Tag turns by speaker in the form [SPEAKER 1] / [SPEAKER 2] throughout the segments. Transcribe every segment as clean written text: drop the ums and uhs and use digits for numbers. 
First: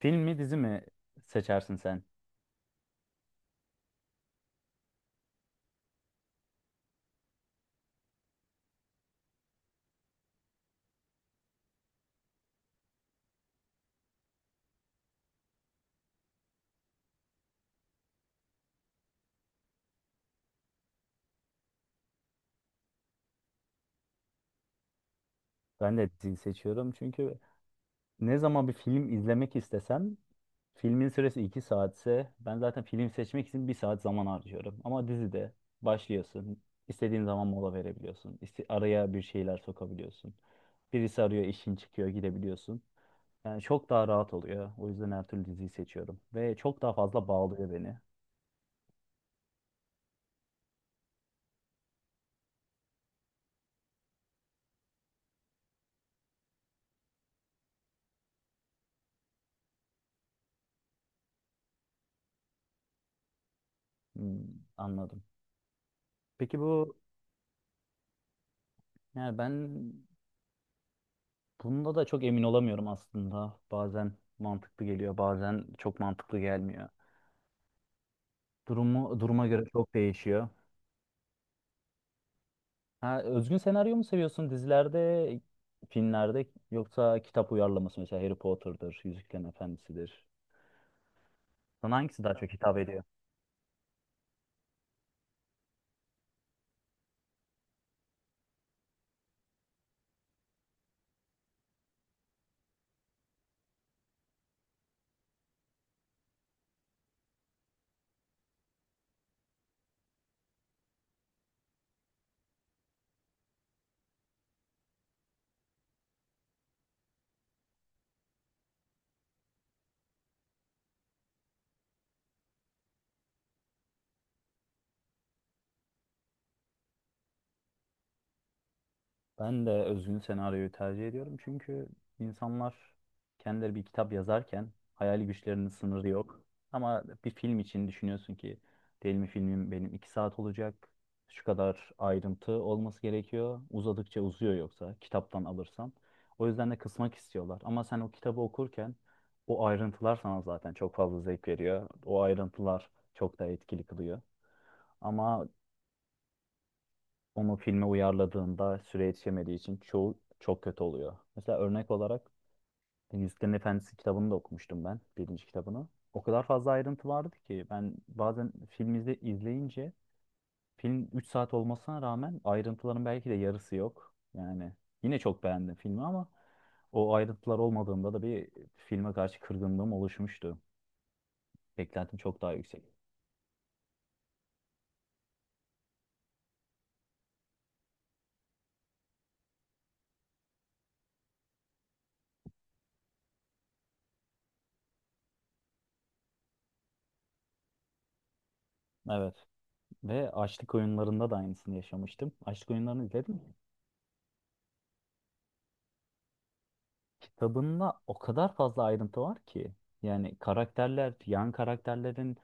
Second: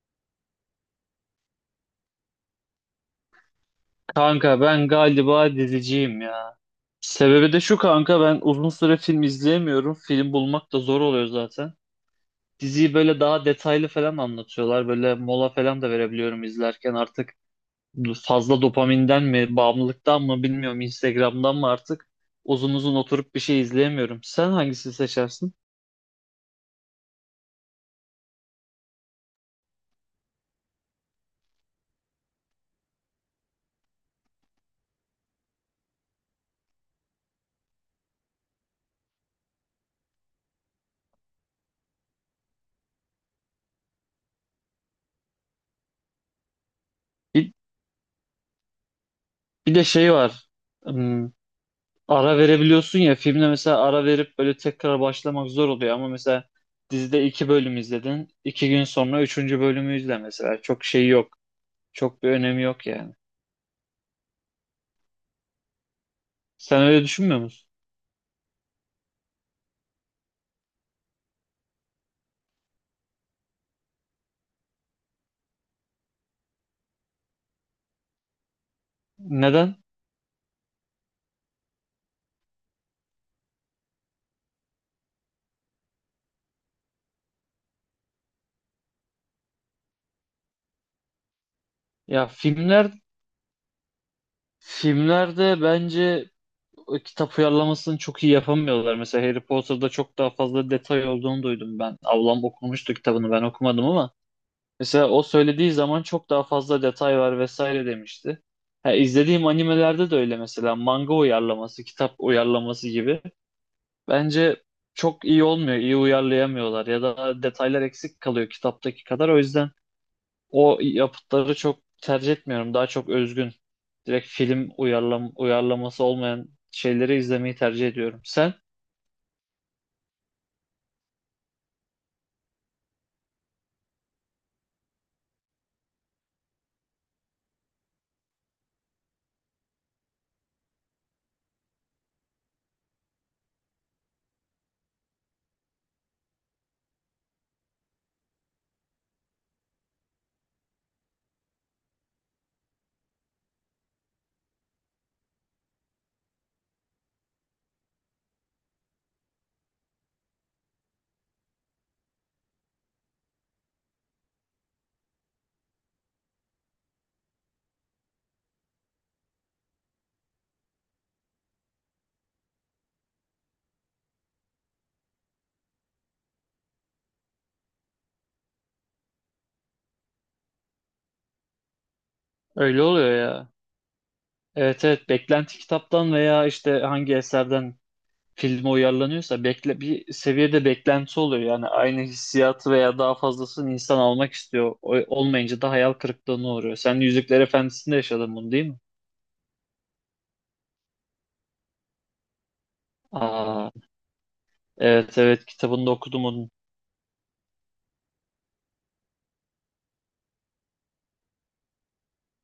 [SPEAKER 1] Film mi dizi mi seçersin sen?
[SPEAKER 2] Kanka ben galiba diziciyim ya. Sebebi de şu kanka ben uzun süre film izleyemiyorum. Film bulmak da zor oluyor zaten. Diziyi böyle daha detaylı falan anlatıyorlar. Böyle mola falan da verebiliyorum izlerken artık fazla dopaminden mi, bağımlılıktan mı bilmiyorum. Instagram'dan mı artık uzun uzun oturup bir şey izleyemiyorum. Sen hangisini seçersin?
[SPEAKER 1] Ben de dizi seçiyorum çünkü ne zaman bir film izlemek istesem filmin süresi 2 saatse ben zaten film seçmek için bir saat zaman harcıyorum. Ama dizide başlıyorsun. İstediğin zaman mola verebiliyorsun. Araya bir şeyler sokabiliyorsun. Birisi arıyor, işin çıkıyor, gidebiliyorsun. Yani çok daha rahat oluyor. O yüzden her türlü diziyi seçiyorum. Ve çok daha fazla
[SPEAKER 2] Bir,
[SPEAKER 1] bağlıyor beni.
[SPEAKER 2] bir de şey var. Hmm, ara verebiliyorsun ya filmde mesela ara verip böyle tekrar başlamak zor oluyor ama mesela dizide iki bölüm izledin. 2 gün sonra üçüncü bölümü izle mesela. Çok şey yok. Çok bir önemi yok yani.
[SPEAKER 1] Hmm, anladım. Peki
[SPEAKER 2] Sen
[SPEAKER 1] bu,
[SPEAKER 2] öyle düşünmüyor musun?
[SPEAKER 1] yani ben bunda da çok emin olamıyorum aslında. Bazen mantıklı geliyor, bazen çok mantıklı gelmiyor. Durumu duruma göre
[SPEAKER 2] Neden?
[SPEAKER 1] çok değişiyor. Ha, özgün senaryo mu seviyorsun dizilerde, filmlerde, yoksa kitap uyarlaması, mesela Harry Potter'dır, Yüzüklerin Efendisi'dir. Sana hangisi
[SPEAKER 2] Ya
[SPEAKER 1] daha çok hitap ediyor?
[SPEAKER 2] filmlerde bence o kitap uyarlamasını çok iyi yapamıyorlar. Mesela Harry Potter'da çok daha fazla detay olduğunu duydum ben. Ablam okumuştu kitabını ben okumadım ama mesela o söylediği zaman çok daha fazla detay var vesaire demişti. Ha, izlediğim animelerde de öyle mesela manga uyarlaması, kitap uyarlaması gibi. Bence çok iyi olmuyor, iyi uyarlayamıyorlar ya da detaylar eksik kalıyor kitaptaki kadar. O yüzden o yapıtları çok tercih etmiyorum. Daha çok özgün, direkt film uyarlaması olmayan şeyleri izlemeyi tercih ediyorum. Sen?
[SPEAKER 1] Ben de özgün senaryoyu tercih ediyorum çünkü insanlar kendileri bir kitap yazarken hayal güçlerinin sınırı yok. Ama bir film için düşünüyorsun ki, değil mi, filmim benim iki saat olacak, şu kadar ayrıntı olması gerekiyor. Uzadıkça uzuyor yoksa kitaptan alırsan. O yüzden de kısmak istiyorlar. Ama sen o kitabı okurken o ayrıntılar sana zaten çok fazla zevk veriyor. O ayrıntılar çok da etkili kılıyor. Ama onu filme uyarladığında süre yetişemediği için çoğu çok kötü oluyor. Mesela örnek olarak Yüzüklerin Efendisi kitabını da okumuştum ben, birinci kitabını. O kadar fazla ayrıntı vardı ki ben bazen izleyince, film 3 saat olmasına rağmen ayrıntıların belki de yarısı yok. Yani yine çok beğendim filmi ama o ayrıntılar olmadığında da bir filme karşı kırgınlığım oluşmuştu. Beklentim çok daha
[SPEAKER 2] Öyle
[SPEAKER 1] yüksek.
[SPEAKER 2] oluyor ya. Evet, evet, beklenti kitaptan veya işte hangi eserden filme uyarlanıyorsa bekle bir seviyede beklenti oluyor. Yani aynı hissiyatı veya daha fazlasını insan almak istiyor. Olmayınca da hayal kırıklığına uğruyor. Sen Yüzükler Efendisi'nde yaşadın bunu, değil mi?
[SPEAKER 1] Evet. Ve Açlık Oyunları'nda da aynısını yaşamıştım. Açlık Oyunları'nı izledin mi?
[SPEAKER 2] Aa, evet, evet, kitabını da okudum onun.
[SPEAKER 1] Kitabında o kadar fazla ayrıntı var ki. Yani karakterler, yan karakterlerin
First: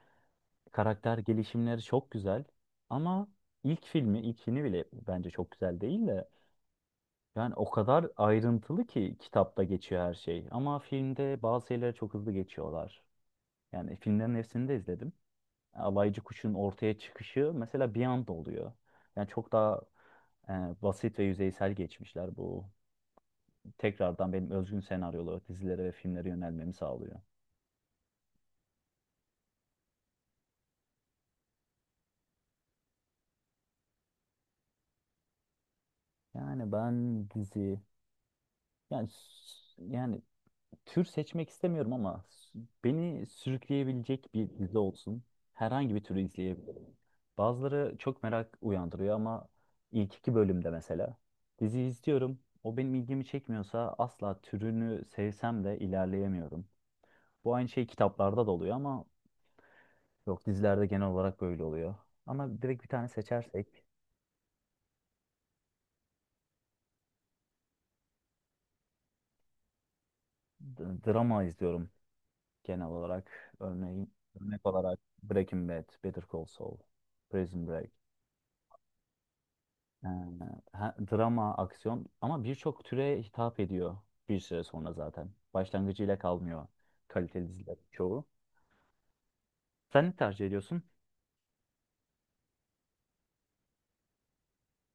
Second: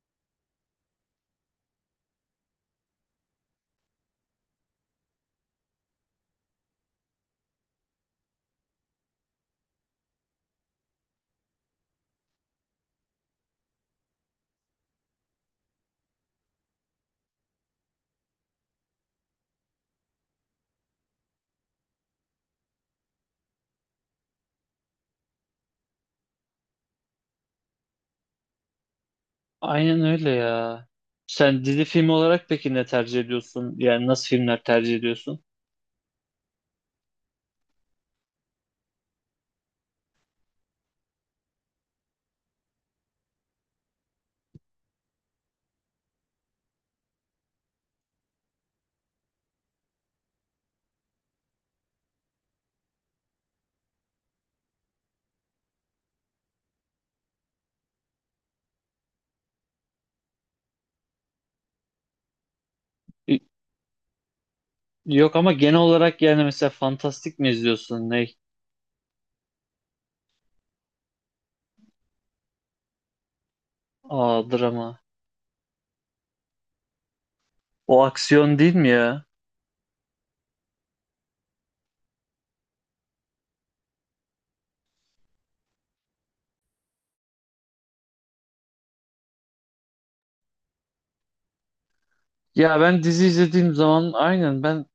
[SPEAKER 1] karakter gelişimleri çok güzel. Ama ilk filmi, ilkini bile bence çok güzel değil de. Yani o kadar ayrıntılı ki kitapta geçiyor her şey. Ama filmde bazı şeyleri çok hızlı geçiyorlar. Yani filmlerin hepsini de izledim. Alaycı Kuş'un ortaya çıkışı mesela bir anda oluyor. Yani çok daha e, basit ve yüzeysel geçmişler. Bu, tekrardan benim özgün senaryolu dizilere ve filmlere yönelmemi sağlıyor.
[SPEAKER 2] Aynen öyle ya. Sen dizi film olarak peki ne tercih ediyorsun? Yani nasıl filmler tercih ediyorsun?
[SPEAKER 1] Yani ben dizi yani s- yani tür seçmek istemiyorum ama beni sürükleyebilecek bir dizi olsun. Herhangi bir türü izleyebilirim. Bazıları çok merak uyandırıyor ama ilk iki bölümde mesela dizi izliyorum. O benim ilgimi çekmiyorsa asla, türünü sevsem de, ilerleyemiyorum. Bu aynı şey kitaplarda da oluyor ama yok, dizilerde genel olarak böyle oluyor. Ama direkt bir tane
[SPEAKER 2] Y-
[SPEAKER 1] seçersek
[SPEAKER 2] Yok ama genel olarak yani mesela fantastik mi izliyorsun? Ne?
[SPEAKER 1] drama izliyorum. Genel olarak örneğin,
[SPEAKER 2] Aa,
[SPEAKER 1] örnek
[SPEAKER 2] drama.
[SPEAKER 1] olarak Breaking Bad, Better Call Saul, Prison Break.
[SPEAKER 2] O aksiyon değil mi ya?
[SPEAKER 1] Ee, Drama, aksiyon, ama birçok türe hitap ediyor bir süre sonra zaten. Başlangıcıyla kalmıyor kaliteli diziler çoğu. Sen ne tercih ediyorsun?
[SPEAKER 2] Ya ben dizi izlediğim zaman aynen ben,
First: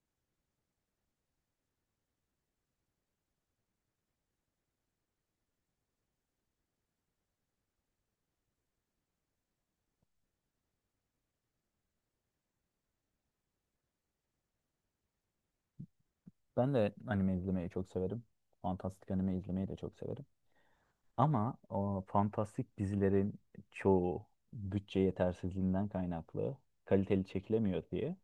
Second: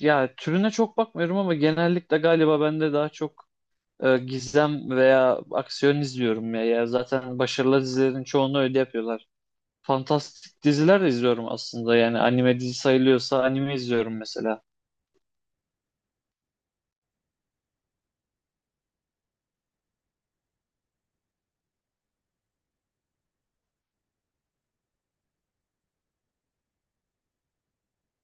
[SPEAKER 2] ya türüne çok bakmıyorum ama genellikle galiba ben de daha çok gizem veya aksiyon izliyorum ya. Ya zaten başarılı dizilerin çoğunu öyle yapıyorlar. Fantastik diziler de izliyorum aslında. Yani anime dizi sayılıyorsa anime izliyorum mesela.
[SPEAKER 1] Ben de anime izlemeyi çok severim. Fantastik anime izlemeyi de çok severim. Ama o fantastik dizilerin çoğu bütçe yetersizliğinden kaynaklı kaliteli çekilemiyor diye,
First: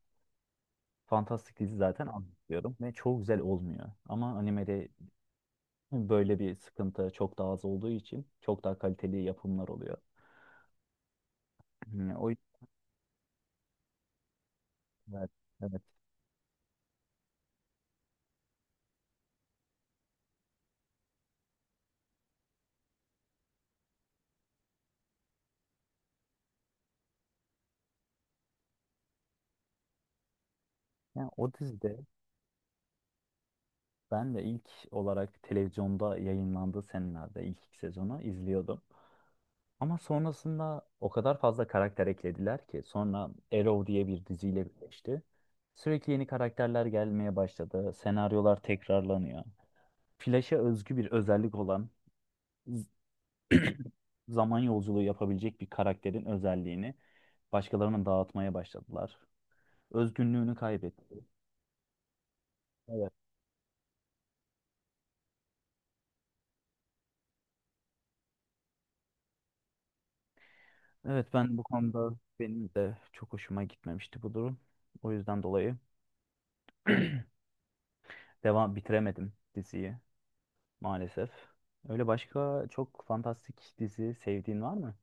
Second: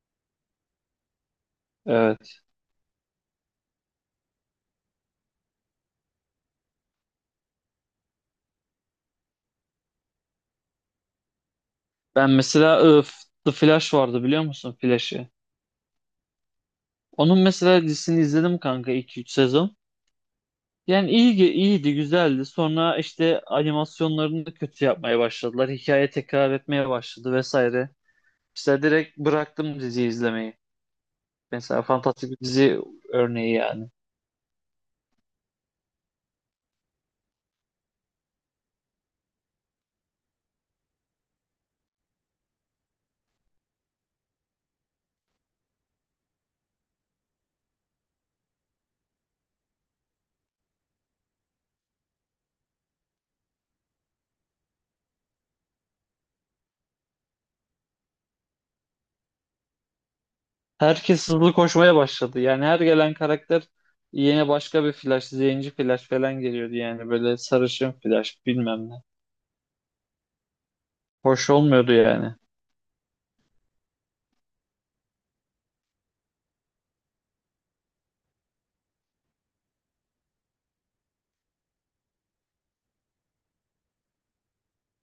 [SPEAKER 1] fantastik dizi zaten
[SPEAKER 2] Evet.
[SPEAKER 1] anlıyorum ve çok güzel olmuyor. Ama animede böyle bir sıkıntı çok daha az olduğu için çok daha kaliteli yapımlar oluyor. Yani o
[SPEAKER 2] Ben mesela The Flash vardı, biliyor musun Flash'ı?
[SPEAKER 1] evet, evet.
[SPEAKER 2] Onun mesela dizisini izledim kanka iki üç sezon. Yani iyi iyiydi, güzeldi. Sonra işte animasyonlarını da kötü yapmaya başladılar. Hikaye tekrar etmeye başladı vesaire. İşte direkt bıraktım diziyi izlemeyi.
[SPEAKER 1] Yani o
[SPEAKER 2] Mesela
[SPEAKER 1] dizide
[SPEAKER 2] fantastik bir dizi örneği yani.
[SPEAKER 1] ben de ilk olarak televizyonda yayınlandığı senelerde ilk iki sezonu izliyordum. Ama sonrasında o kadar fazla karakter eklediler ki sonra Arrow diye bir diziyle birleşti. Sürekli yeni karakterler gelmeye başladı. Senaryolar tekrarlanıyor. Flash'a özgü bir özellik olan z- zaman yolculuğu yapabilecek bir karakterin özelliğini başkalarına dağıtmaya başladılar. Özgünlüğünü kaybetti.
[SPEAKER 2] Herkes hızlı koşmaya başladı. Yani her
[SPEAKER 1] Evet.
[SPEAKER 2] gelen karakter yine başka bir Flash, zenci Flash falan geliyordu yani. Böyle sarışın Flash bilmem ne.
[SPEAKER 1] Evet,
[SPEAKER 2] Hoş
[SPEAKER 1] ben bu
[SPEAKER 2] olmuyordu
[SPEAKER 1] konuda,
[SPEAKER 2] yani.
[SPEAKER 1] benim de çok hoşuma gitmemişti bu durum. O yüzden dolayı bitiremedim diziyi maalesef. Öyle başka çok fantastik dizi sevdiğin var mı?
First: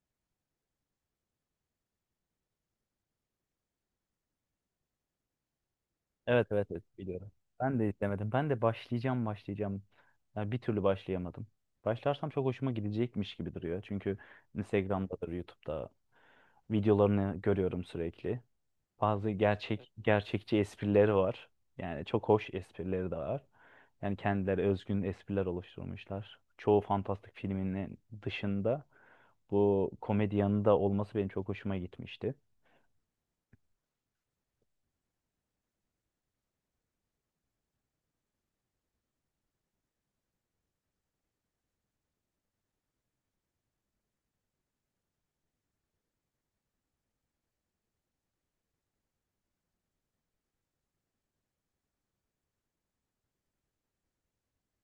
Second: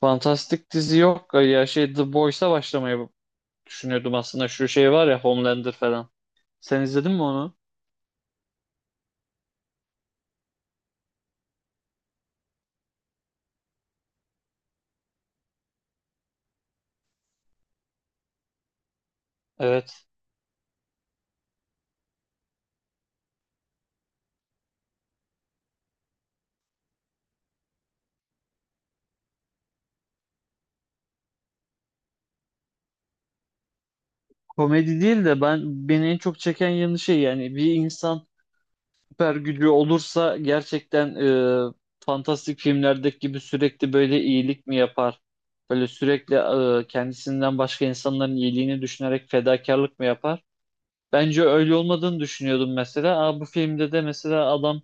[SPEAKER 2] Fantastik dizi yok. Ya şey, The Boys'a başlamayı düşünüyordum aslında. Şu şey var ya, Homelander falan.
[SPEAKER 1] Evet, evet,
[SPEAKER 2] Sen
[SPEAKER 1] evet,
[SPEAKER 2] izledin mi
[SPEAKER 1] biliyorum.
[SPEAKER 2] onu?
[SPEAKER 1] Ben de istemedim. Ben de başlayacağım, başlayacağım. Ya bir türlü başlayamadım. Başlarsam çok hoşuma gidecekmiş gibi duruyor. Çünkü Instagram'dadır, YouTube'da videolarını görüyorum sürekli. Bazı
[SPEAKER 2] Evet.
[SPEAKER 1] gerçekçi esprileri var. Yani çok hoş esprileri de var. Yani kendileri özgün espriler oluşturmuşlar. Çoğu fantastik filminin dışında bu komedi yanında olması benim çok hoşuma gitmişti.
[SPEAKER 2] Komedi değil de ben, beni en çok çeken yanı şey, yani bir insan süper gücü olursa gerçekten e, fantastik filmlerdeki gibi sürekli böyle iyilik mi yapar? Böyle sürekli kendisinden başka insanların iyiliğini düşünerek fedakarlık mı yapar? Bence öyle olmadığını düşünüyordum mesela. Aa, bu filmde de mesela adam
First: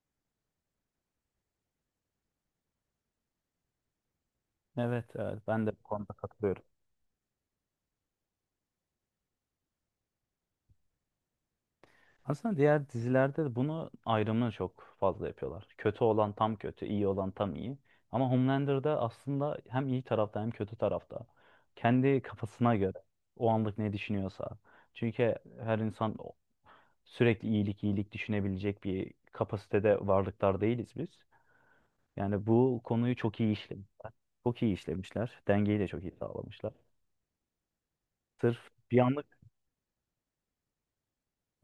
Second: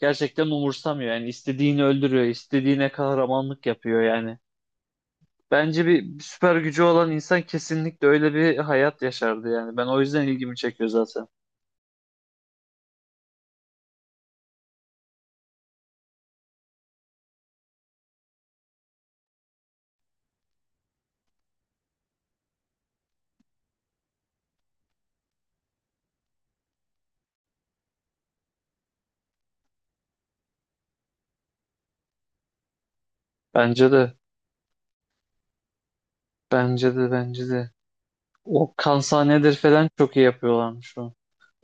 [SPEAKER 2] gerçekten umursamıyor. Yani istediğini öldürüyor, istediğine kahramanlık yapıyor yani.
[SPEAKER 1] Evet, evet, ben de bu
[SPEAKER 2] Bence bir,
[SPEAKER 1] konuda
[SPEAKER 2] bir süper
[SPEAKER 1] katılıyorum.
[SPEAKER 2] gücü olan insan kesinlikle öyle bir hayat yaşardı yani. Ben o yüzden ilgimi çekiyor zaten.
[SPEAKER 1] Aslında diğer dizilerde de bunu, ayrımını çok fazla yapıyorlar. Kötü olan tam kötü, iyi olan tam iyi. Ama Homelander'da aslında hem iyi tarafta hem kötü tarafta. Kendi kafasına göre o anlık ne düşünüyorsa. Çünkü her insan sürekli iyilik, iyilik düşünebilecek bir kapasitede varlıklar değiliz biz. Yani bu konuyu çok iyi
[SPEAKER 2] Bence
[SPEAKER 1] işlemişler.
[SPEAKER 2] de,
[SPEAKER 1] Çok iyi işlemişler. Dengeyi de çok iyi sağlamışlar.
[SPEAKER 2] bence de, bence de.
[SPEAKER 1] Sırf
[SPEAKER 2] O
[SPEAKER 1] bir anlık
[SPEAKER 2] kansanedir falan çok iyi yapıyorlarmış o.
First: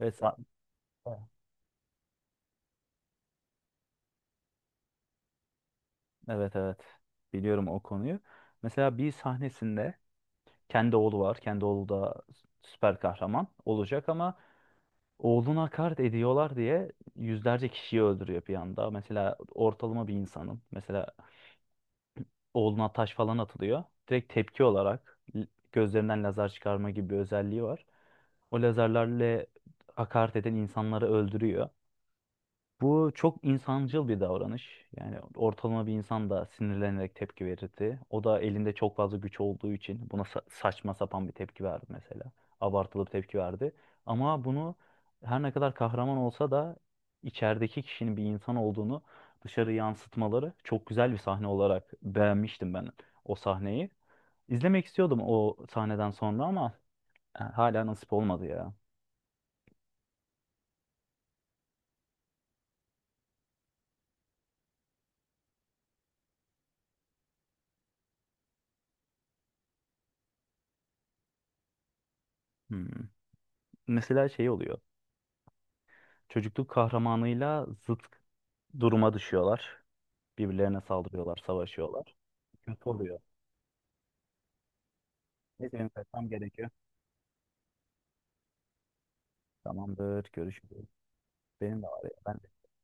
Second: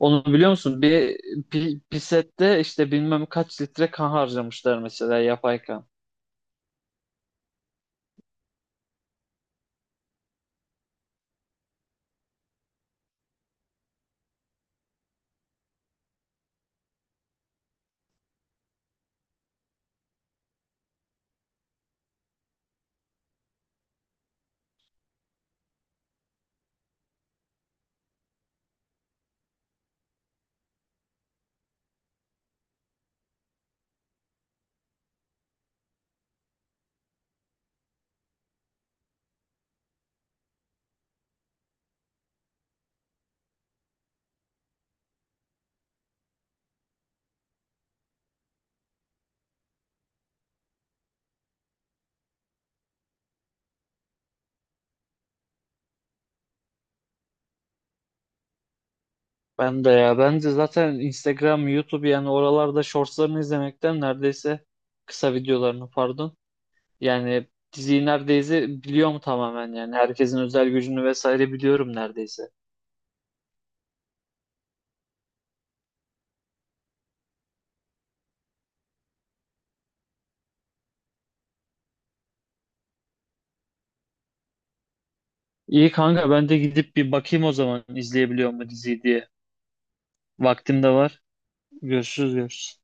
[SPEAKER 1] ve sa-
[SPEAKER 2] biliyor musun? Bir işte bilmem kaç litre kan harcamışlar mesela, yapay kan.
[SPEAKER 1] evet, evet. Biliyorum o konuyu. Mesela bir sahnesinde kendi oğlu var. Kendi oğlu da süper kahraman olacak ama oğluna hakaret ediyorlar diye yüzlerce kişiyi öldürüyor bir anda. Mesela ortalama bir insanın mesela oğluna taş falan atılıyor. Direkt tepki olarak gözlerinden lazer çıkarma gibi bir özelliği var. O lazerlerle hakaret eden insanları öldürüyor. Bu çok insancıl bir davranış. Yani ortalama bir insan da sinirlenerek tepki verirdi. O da elinde çok fazla güç olduğu için buna saçma sapan bir tepki verdi mesela. Abartılı bir tepki verdi. Ama bunu, her ne kadar kahraman olsa da, içerideki kişinin bir insan olduğunu dışarı yansıtmaları çok güzel bir sahne olarak beğenmiştim ben o sahneyi. İzlemek istiyordum o sahneden sonra ama hala nasip olmadı ya.
[SPEAKER 2] Ben de ya bence zaten Instagram, YouTube yani oralarda shortslarını izlemekten neredeyse, kısa videolarını pardon. Yani diziyi neredeyse biliyorum tamamen yani herkesin özel gücünü vesaire biliyorum neredeyse.
[SPEAKER 1] Hmm. Mesela şey oluyor. Çocukluk kahramanıyla zıt duruma düşüyorlar. Birbirlerine saldırıyorlar, savaşıyorlar. Kötü oluyor. Neyse, benim
[SPEAKER 2] İyi
[SPEAKER 1] kaçmam
[SPEAKER 2] kanka, ben de
[SPEAKER 1] gerekiyor.
[SPEAKER 2] gidip bir bakayım o zaman izleyebiliyor mu diziyi diye.
[SPEAKER 1] Tamamdır,
[SPEAKER 2] Vaktim
[SPEAKER 1] görüşürüz.
[SPEAKER 2] de var.
[SPEAKER 1] Benim de var ya.
[SPEAKER 2] Görüşürüz,
[SPEAKER 1] Ben
[SPEAKER 2] görüşürüz.